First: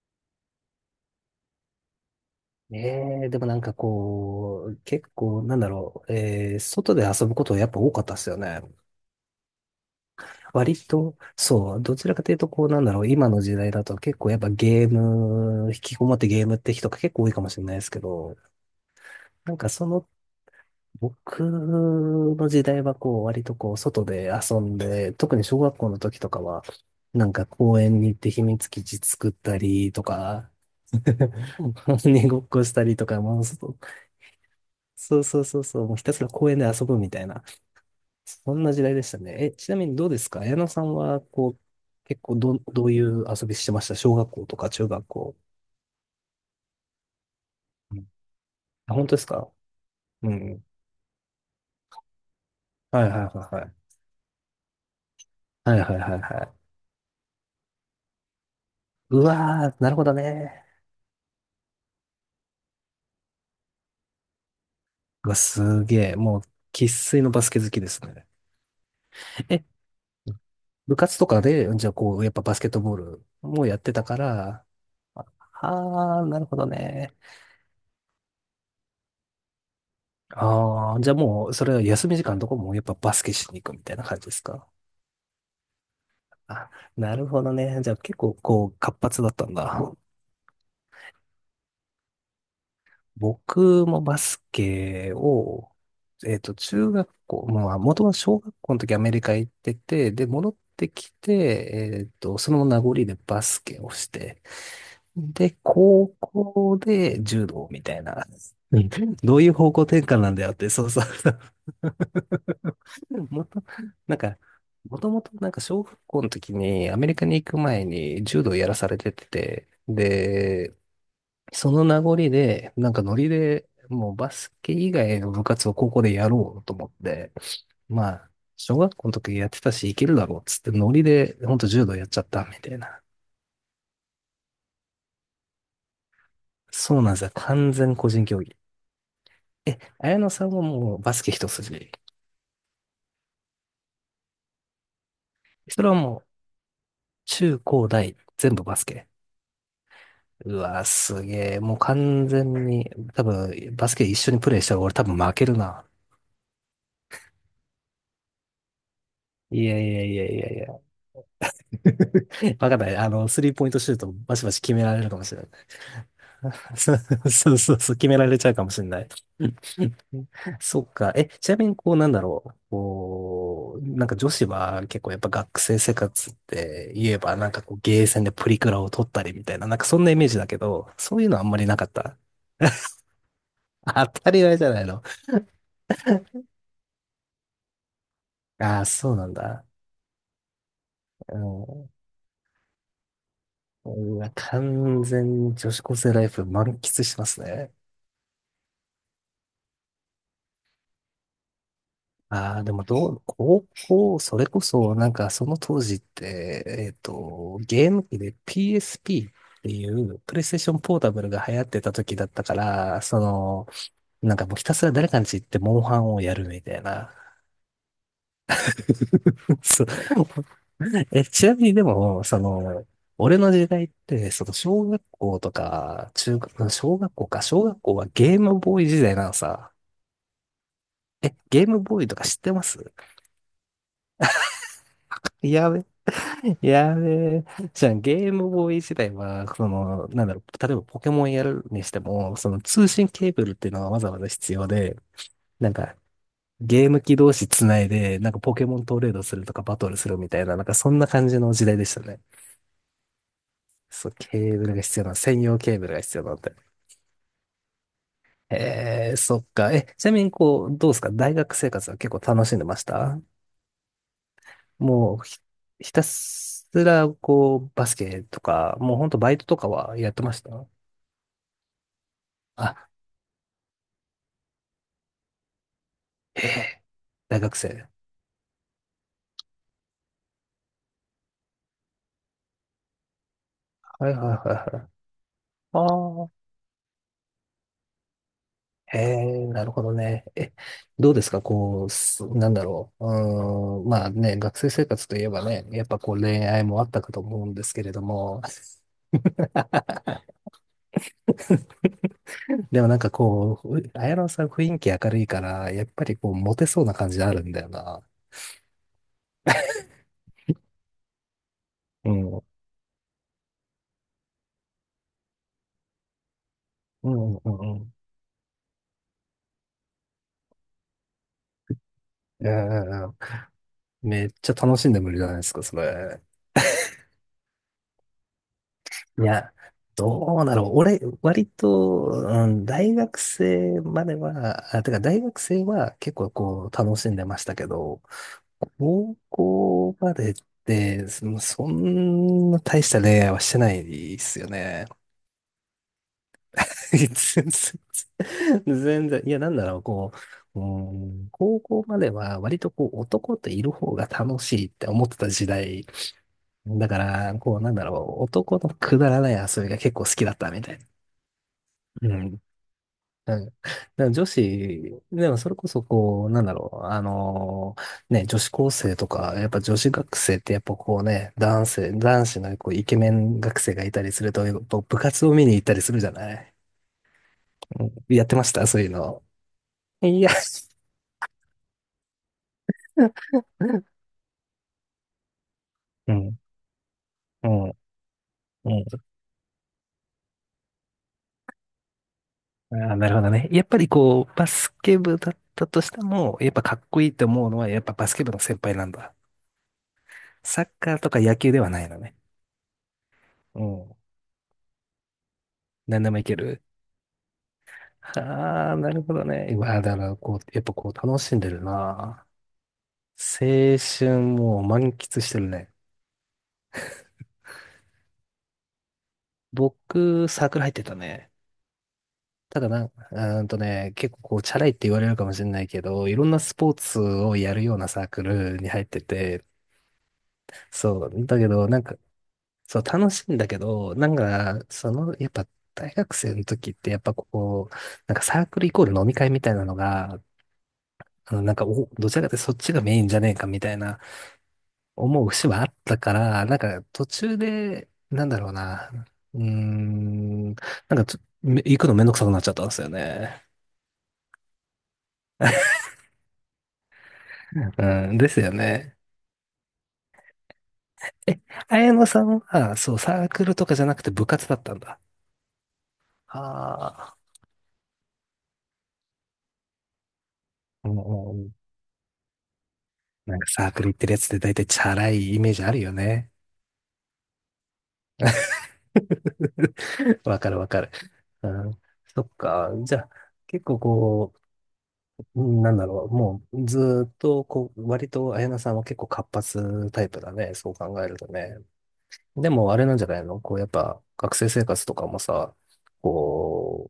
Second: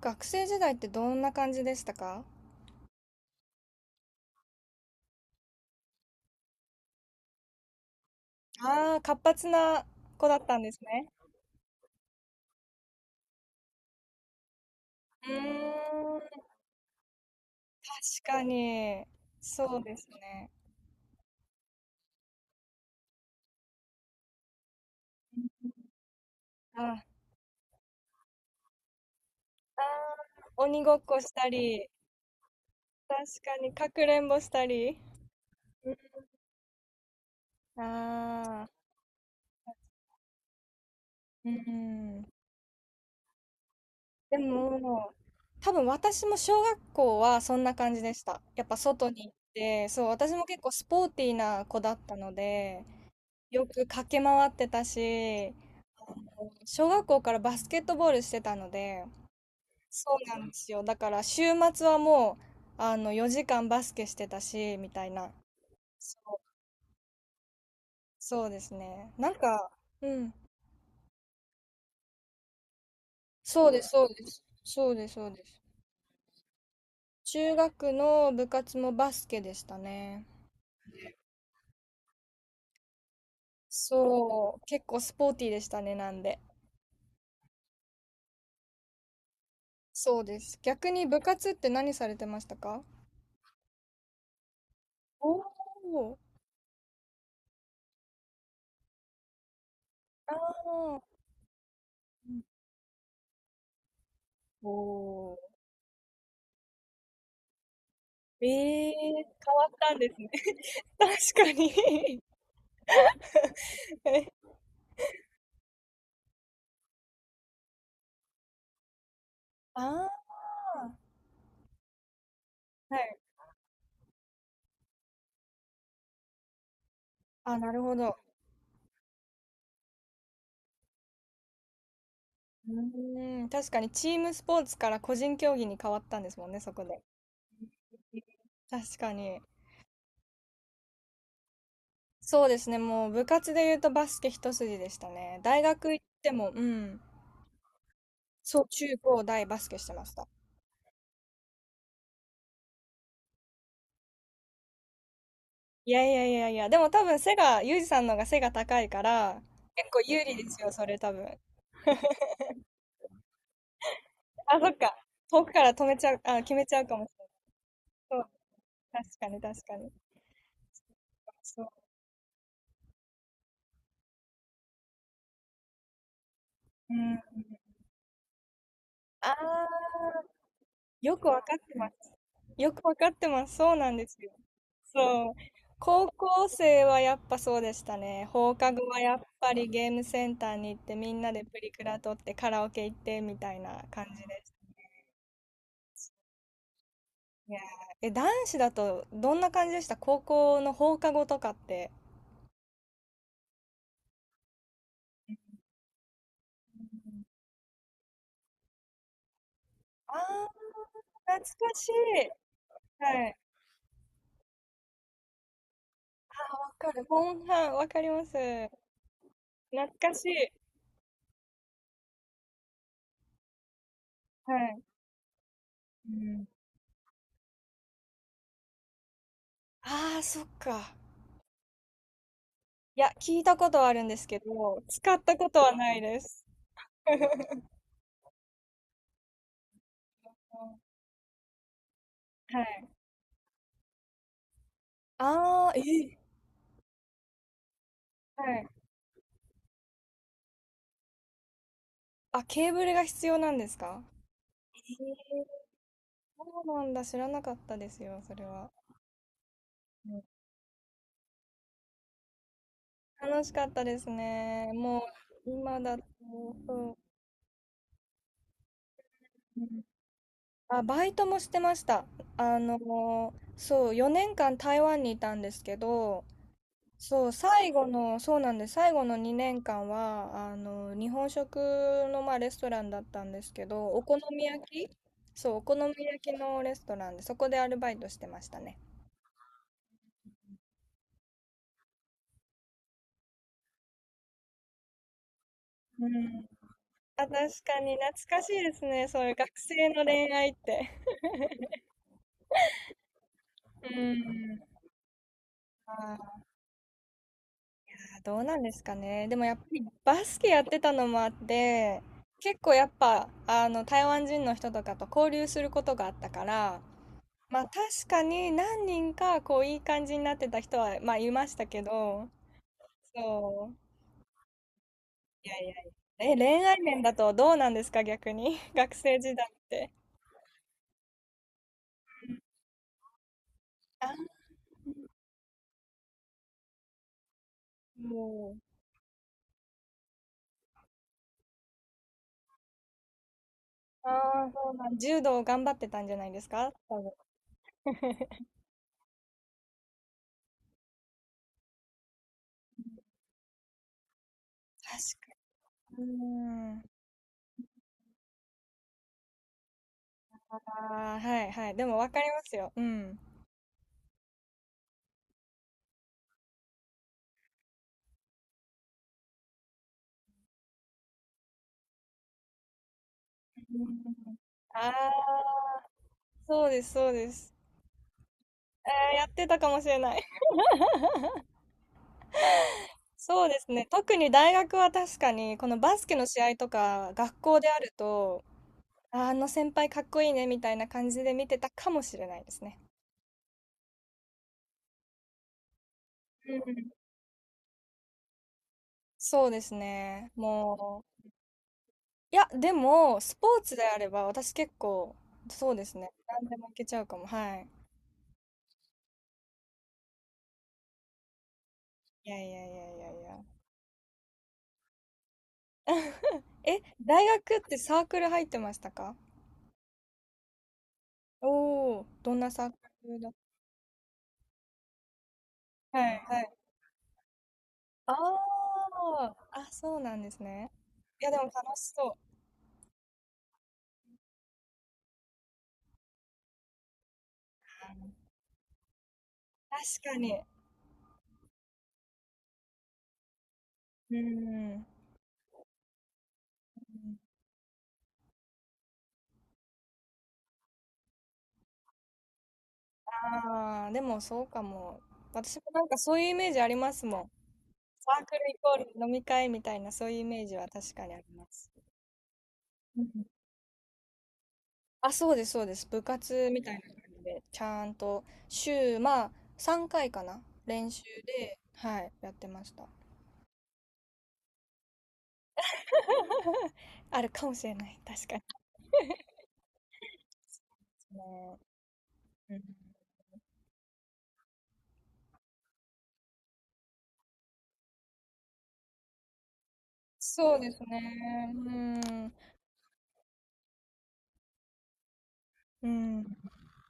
学生時代ってどんな感じでしたか？ええ、でもなんかこう、結構、なんだろう、外で遊ぶことやっぱ多かったっすよね。ああー、活発な子だったんで割すね。と、そう、どちらかというと、こう、なんだろう、今の時代だと結構やっぱゲーうム、引きこもーっん、て確ゲームって人が結構多いかもしれないですけど、かに。なんかそうそですの、ね。僕の時代はこう、割とこう、外で遊んで、特に小学校の時とかは、あ、あー、なんか公園に行って秘密基地作ったりとか、鬼 ごっこしたり、う鬼ごっこしたりとか、もう確かに外かくれんぼしたり。そうそうそうそう、もうひたすら公園で遊ぶみたいな、そんああ、な時代でしたね。え、ちなみにどうですか綾野さんは、こうう、結ん。構ど、どういう遊びしてました小学で校とか中学も、校。多分私も小学校はそんな感うじんでした。やっぱあ、本外当でにす行っかて、そう、う私も結ん。構スポーティーな子だったので、はいはいはいはよくい。駆け回ってたし、はいはいはいあはい。小学校からバスケットボールしてたので、うわー、なるほどそうなんでね。すよ。だから週末はもう、4時間バスケしてたし、みたいうな。わ、すげえ。そもう、う、生粋のバスケ好きですね。そうですね。なんえ、か、うん。部活とかで、じゃあこう、やっぱバスケットボールもそうやっです、てそたうかです。ら、そうです、そうです。ああー、なるほどね。中学の部活もバスケでしたね。ああ、じゃあもう、それは休み時間とかもやっぱバスケしに行くみたいな感じですそう、か結構スポーティーでしたね、なんで。あ、なるほどね。じゃあ結構こう活発だったんだ。そうです。逆に部活って何されてましたか？僕もバスケおを、おー、中学校、まあ、もともと小学校の時アメリカ行ってて、で、あ戻ってあ、きて、その名残でバスケをして、おおで、ー。高校で柔道みたいな。えうんえ、変どういうわっ方向たん転です換なね。んだよって、そうそう。確かに。もと、なん か、もともとなんか小学校の時にアメリカに行く前に柔道やらされてて、あで、あ、その名残で、なんはかノい。リでもうバスケ以外の部活を高校でやろうと思って、あ、なるほまど。あ、小学校の時やってたし、いけるだろうっつってノリで、ほんと柔道やっちゃったみうたいな。ーん、確かにチームスポーツから個人競技に変わったんですもんね、そこそで。うなんですよ。完全個えー人競技。確かに。え、綾野さんはもうバスケ一筋。そうですね、もう部活で言うとバスケ一筋でしたね。大それ学は行っもうても、うん。中高大全そ部う、バス中ケ。高大バスケしてました。うわ、すげえ。もう完全に、多分、バスケ一緒にプレイしたら俺多分負けるな。いやいやいやいや、でも多分背が、ユージさんの方が背が高いから、いや結い構やい有や利いやでいすや。よ、それ多分。わかんない。あの、スリーポイントシュートバシバあ、シそ決っめか。られるかもしれ遠ない。くから止めちゃう、あ、決めち ゃうそかうもしそうそうそう、決めれない。られちゃうかもしれない。確かに 確かに。そっか。え、ちなみそにこうなんだろう。こう、なんか女子は結構やっぱ学生生活っう。てうん。言えあばなんかこうゲーセンでプリクラを撮ったりあ、みたいな、なんかそんなイメージだけど、よそうくいうのわあんかまっりてなかまっす。た。よくわ かってます。そうなんで当すよ。たり前じゃないの。そう。高校生はやっぱそうでしたね。放課ああ、後はそやうっなんぱだ。りゲームセンターに行ってみんなうでプリクん。ラ撮ってカラオケ行ってみたいな感うじわ、です。完全に女子高生ライフ満喫してますいやね。ー、え、男子だとどんな感じでした高校の放課後とかって？ああ、でもどう、高校、それこそ、なんかその当時って、ゲーム機で PSP っていあうプレイステーあションポータブルー懐がか流行ってしい。た時だったから、そはい。の、なんかもうひたすら誰かんち行ってモンハンをやるあ、みわたいかる。な。モンハン、わかります。そう。懐かしい。え、ちなみにでも、その、俺の時代って、そのはい。小学校とうか、中ん。学、小学校か、小学校はゲームボーイ時代なのさ。ああ、そっか。え、ゲームボーイとか知ってます いや、聞いたことはあるんですけど、使った ことやはべ、ないです。やべ。じゃあ、ゲームボーイ時代は、その、なんだろう、例えばポケモンやるにしても、そのは通い。信ケーブルっていうのがわざわざ必要で、あなあ、んえか、ー、ゲーム機同士つないで、なんかはポケい。モントレードするとかバトルするみたいな、なんかそんな感じの時代でしたね。あ、ケーブルが必要なんですか？そう、ケーブルえが必要なの、専ー、用ケーブルが必要なんそだうなんだ。知らなかったですよ、それは。えー、そっか。え、ちうなん、みに、こう、どうですか大学生活は結構楽しんでました楽しかったですね。ももうひ、う、今ひだたと、すそら、こう、バスケとか、もうほんとバイトとう。うかん、はやってましたあ、バイトもしてました。あ、そう、4年間台湾にいたんですけど、へえ、そう、大学最後生。の、そうなんです。最後の2年間は、日本食の、まあ、レストランだったんですけど、おはい好はいみはい焼はい。き、そう、お好みあ焼あ。きのレストランで、そこでアルバイトしてましたね。へえ、なるほどね。え、どうですかこう、すなんだろう。うーん、まあね、学生生活といえばね、やっぱうこう恋ん。愛もあったかとあ、確思うんですかけれにど懐も。かしいですね。そういう学生の恋愛って。でもなんかこう、う綾野さんん。雰囲気明るいから、やっぱりこう、あモテそうな感じあるんだよな。ー、どうなんですかね。でもやっぱりバスケやってたのもあって、うん。うん結構やっぱ、あの、台湾人の人とかと交流することがあったから、うんうまあんうん。確かに何人かこういい感じになってた人はまあいましたけど、うんそう。めっちゃ楽しんでもいいじゃないでいすやか、いやそいれ。や。え、恋愛面だとどうなんですか逆に？学生い時代や、って。どうだろう。俺、割と、うん、大学生まあ、では、あ、てか大学生は結構こう、楽しんでましたけど、もう。高校までって、そのそんな大した恋愛はしてないですあよあ、そうね。なん。柔道を頑張ってたんじゃないですか多全分。確然、全然 いや、なんだろう、こう、うん、高校までは割とこう男といる方が楽しいって思ってたか時代。に。うん。だから、こう、なんだろう、男のくだらない遊びが結構好きだったあみたいな。あ、はいはい。でもわうかりまん。すよ。うん。なんかだから女子、でもそれこそこう、なんだろう、女子高生とか、やっぱ女子学生ってやっぱこうね、男性、男子のこうイケメン学生うがいたりするん、と、やっぱああ、部活を見に行ったりするじゃないそうです、そうです。うんやってました、そういうの。やってたかもしれないい。や、そうです ね。特に大学は確かに、このバスうケのん、試合とか、学う校ん、であると、うん。ああの先輩かっこいいねみたいな感じで見てたかもしれないですあね。ー、なるほどね。やっぱりこう、バスケ部だったとしても、やっぱうかっん、こいいと思うのは、やっぱバスケ部の先輩なんだ。そうですね。サッカーもとかう、野球ではないのね。いや、でも、スポーうツでん。あれば、私結構、そうです何ね。でもいけ何でる。もいけちゃうかも。はい。ああ、なるほどね。うわ、だからこう、やっぱこう、楽しんでるな。いやいやいやいやいや。青春もう満喫してるね。え、大学ってサークル入ってましたか？僕、サークル入ってたね。おおー、どんなたサだーな、うクルだ？ーんとね、結構こう、チャラいって言われるかもしれないけはど、いいろんなはい。スポーツをやるようなサーあクルに入ってあ、て、あ、そうなんですね。そいう。や、でだもけ楽ど、なんしか、そう。そう、楽しいんだけど、なんか、その、やっぱ、大学生の時って、やっぱこう、なんかサークルイコール飲み会みたいなの確かが、に。あのなんか、お、どちらかというとそっちがメインじゃねえかみたいなうん。思う節はあったから、なんか途中で、なんだろうな、なんかちょ、め行くのめんどくさくなっちゃったんですよね。ああ、でもそうかも。私もなんかそういうイメージありますもん。サうん、ーでクルすよイコね。ール飲み会みたいな、そういうイメージは確かにありえ、ます。綾野さんは、そう、うんサうん、ークルとかじゃなくて部活だったんだ。あ、そうです、そうです。部活みたいな感あじで、ちゃんと週、まあ、3回かいかな。練習で、あ。はい、やってました。なんかサークル行ってるやつって大体チャラいイメージあるよね。あるかもしれない。確かに。わかるわかる。うね、ん、そっうん、か。じゃあ、結構こう、うんなんだろう。もうずーっとこう、割と綾菜さんは結構活発タイプだね。そうでそうす考えるとね。ね。うん。でもあれなんじゃないのこうやっぱ学生生活とかもさ、うん。こ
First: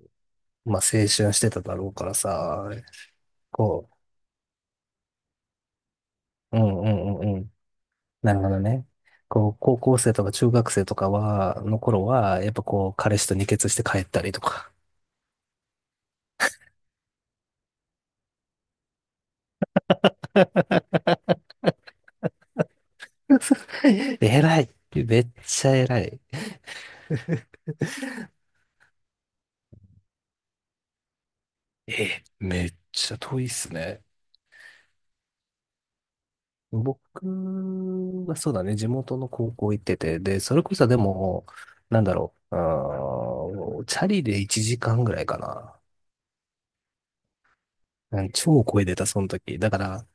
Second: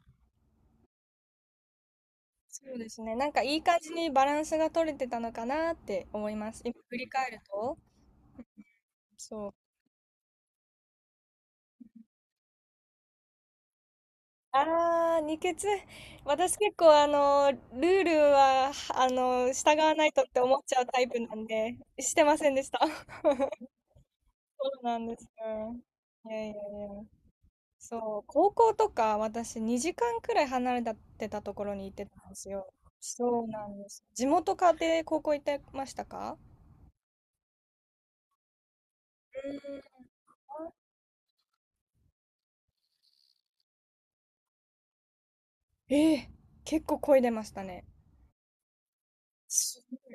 う、まあ青春してただろうからそさ、うですね。なんかいい感こじにバランスが取れてたのかなって思いまう、す。う今ん振りう返んうるんと。なるほどね。そこう。う、高校生とか中学生とかは、の頃は、やっぱこう、彼氏と二血して帰ったりとか。ああ、二血。私結構ルールは、従わないとって思っちゃうタイプなんで、してませんでした。偉い。そうなんでめすっちゃよ。偉い。いやいやいや。そう、高校とか私2時間くらい離れてたところに行ってたえ、んですめよ。っちゃそ遠いうっなすんでね。す。地元家庭高校行ってましたか？僕はそうだね、地元のう高ー校行っん。てて、で、それこそでも、なんだろう、あーチャリで1時間ぐらいかな。ええ、結構漕いでましたね。うん超声出た、その時。だかそら、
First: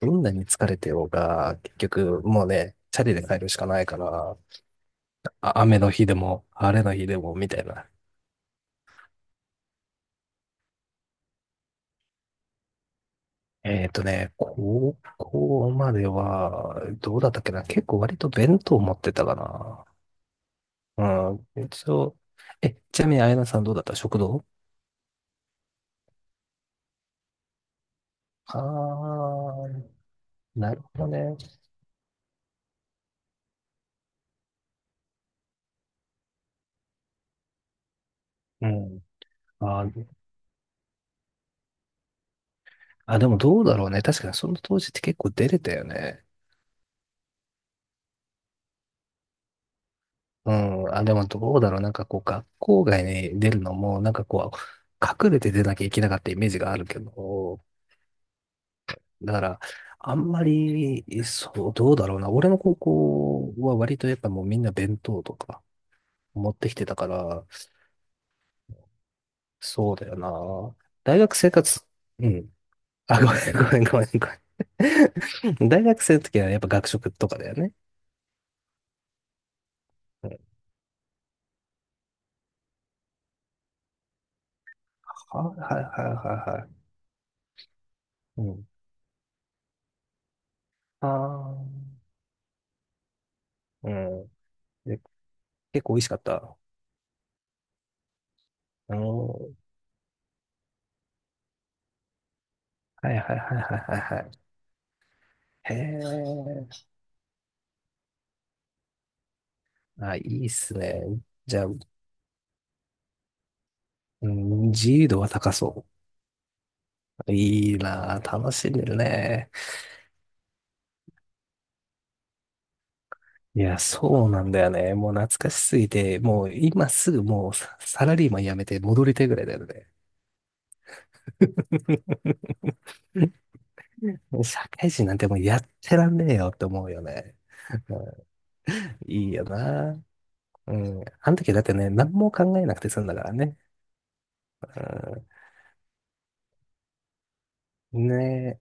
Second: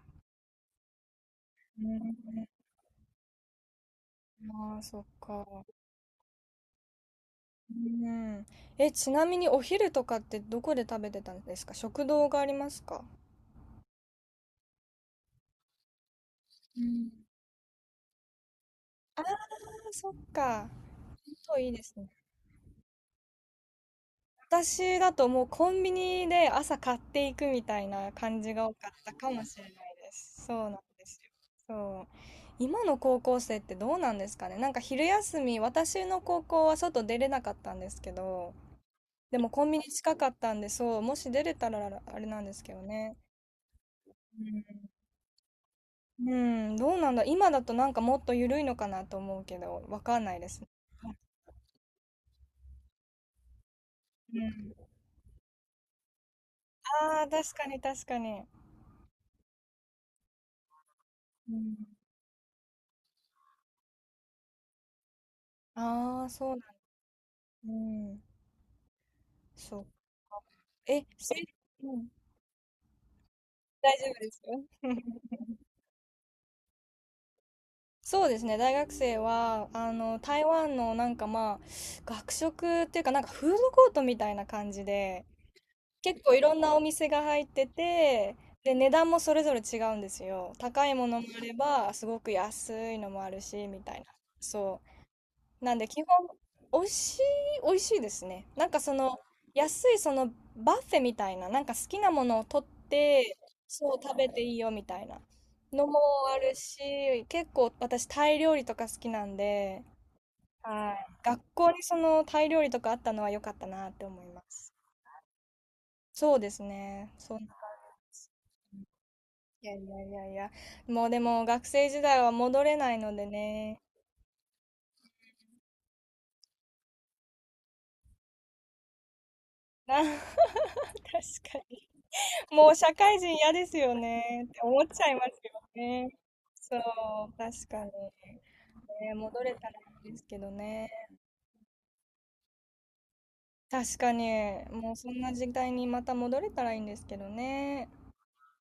どんなに疲れてようが、結局、うもうね。ね、チャリで帰るしかないから、ああ、そっか。あ雨の日でも、晴れの日でも、みたいな。うん。え、ちなみにお昼とかってどこで食べてたんですか、食堂がありますか？えっとね、高校までうは、ん。どうだったっけな結構割と弁当持ってああ、たかな。そっか。うん、そういいで一すね。応。え、ちなみに、あやなさんどうだった食堂私だともうコンビニで朝買っていくみたいな感じあが多かったかもしれないー、です。そうなんなるほでどすね。よ。そう。今の高校生ってどうなんですかね。なんか昼休み、私の高校は外出れなかったんですけど、うん。でもコンビニあー、近かったんで、そう、もし出れたらあれなんですけどね。あ、でもどうだろうね。確かにその当時って結構出れたようね。ん、うん、どうなんだ。今だとなんかもっと緩いのかなと思うけど、わかんないでうすね。ん。あ、でもどうだろう。なんかこう、学校外に出るのも、なんかうこん。う、隠れて出なきゃいけなかったイメージがあるけああ、確ど、かに確かに。だから、あんまり、うそう、ん。どうだろうな。俺の高校は割とやっぱもうみんな弁当とかああ、そう持なっんだ。てきてたから、うん。そう。そうだよな。え、大学生活、うん。うん。あ、ごめん、ごめん、大ごめん、丈夫ごですよ。めん。大学生の時はやっぱ学食とかだよね。そうですね、大学生は、あの、うん、はい、台湾のなんかまあ、学食っていうかなんかフードコートみたいな感じで、はい、はい、結構いろんはなお店が入ってて、い。うん。で、値段もそれぞれ違うんですよ。高いもあのもあれあ、ば、すごく安いのもあるし、みうたいな。ん。そで、う。なん結で、構美味基しかっ本、た。美味しい、美味しいですね。なんかそあの、の、安いそのバッフェみたいな、なんか好きなものを取っはい、はて、い、はい、はい、そはう、食い。べはていいいよみたいなへのもあるえ。し、結構私、タイ料理とか好きなんで、あ、いいっすはね。い。学じゃあ、校うにそのタイ料理とかあったのは良かったなって思いまん、す。自由度は高そう。そうですね。そう、いいなぁ、楽しんでるね。いやいやいやいや、もうでも学生時代は戻れないのでいや、ね。そうなんだよね。もう懐かしすぎて、もう今すぐもうササラリーマン辞めて戻りたいぐらいだよね。あ、 確かに。もう社会人 嫌ですようんねっ社て思っ会ち人ゃいなんまてもうすやよってらね。んねえよってそ思うよう、ね。確かに。うんね、いい戻よれたらなぁ。いいんですけどうね。ん。あの時だってね、何も考えなくて済んだからね。確かに、もうそんな時代にまた戻れたらいいんですけどね。うん。ね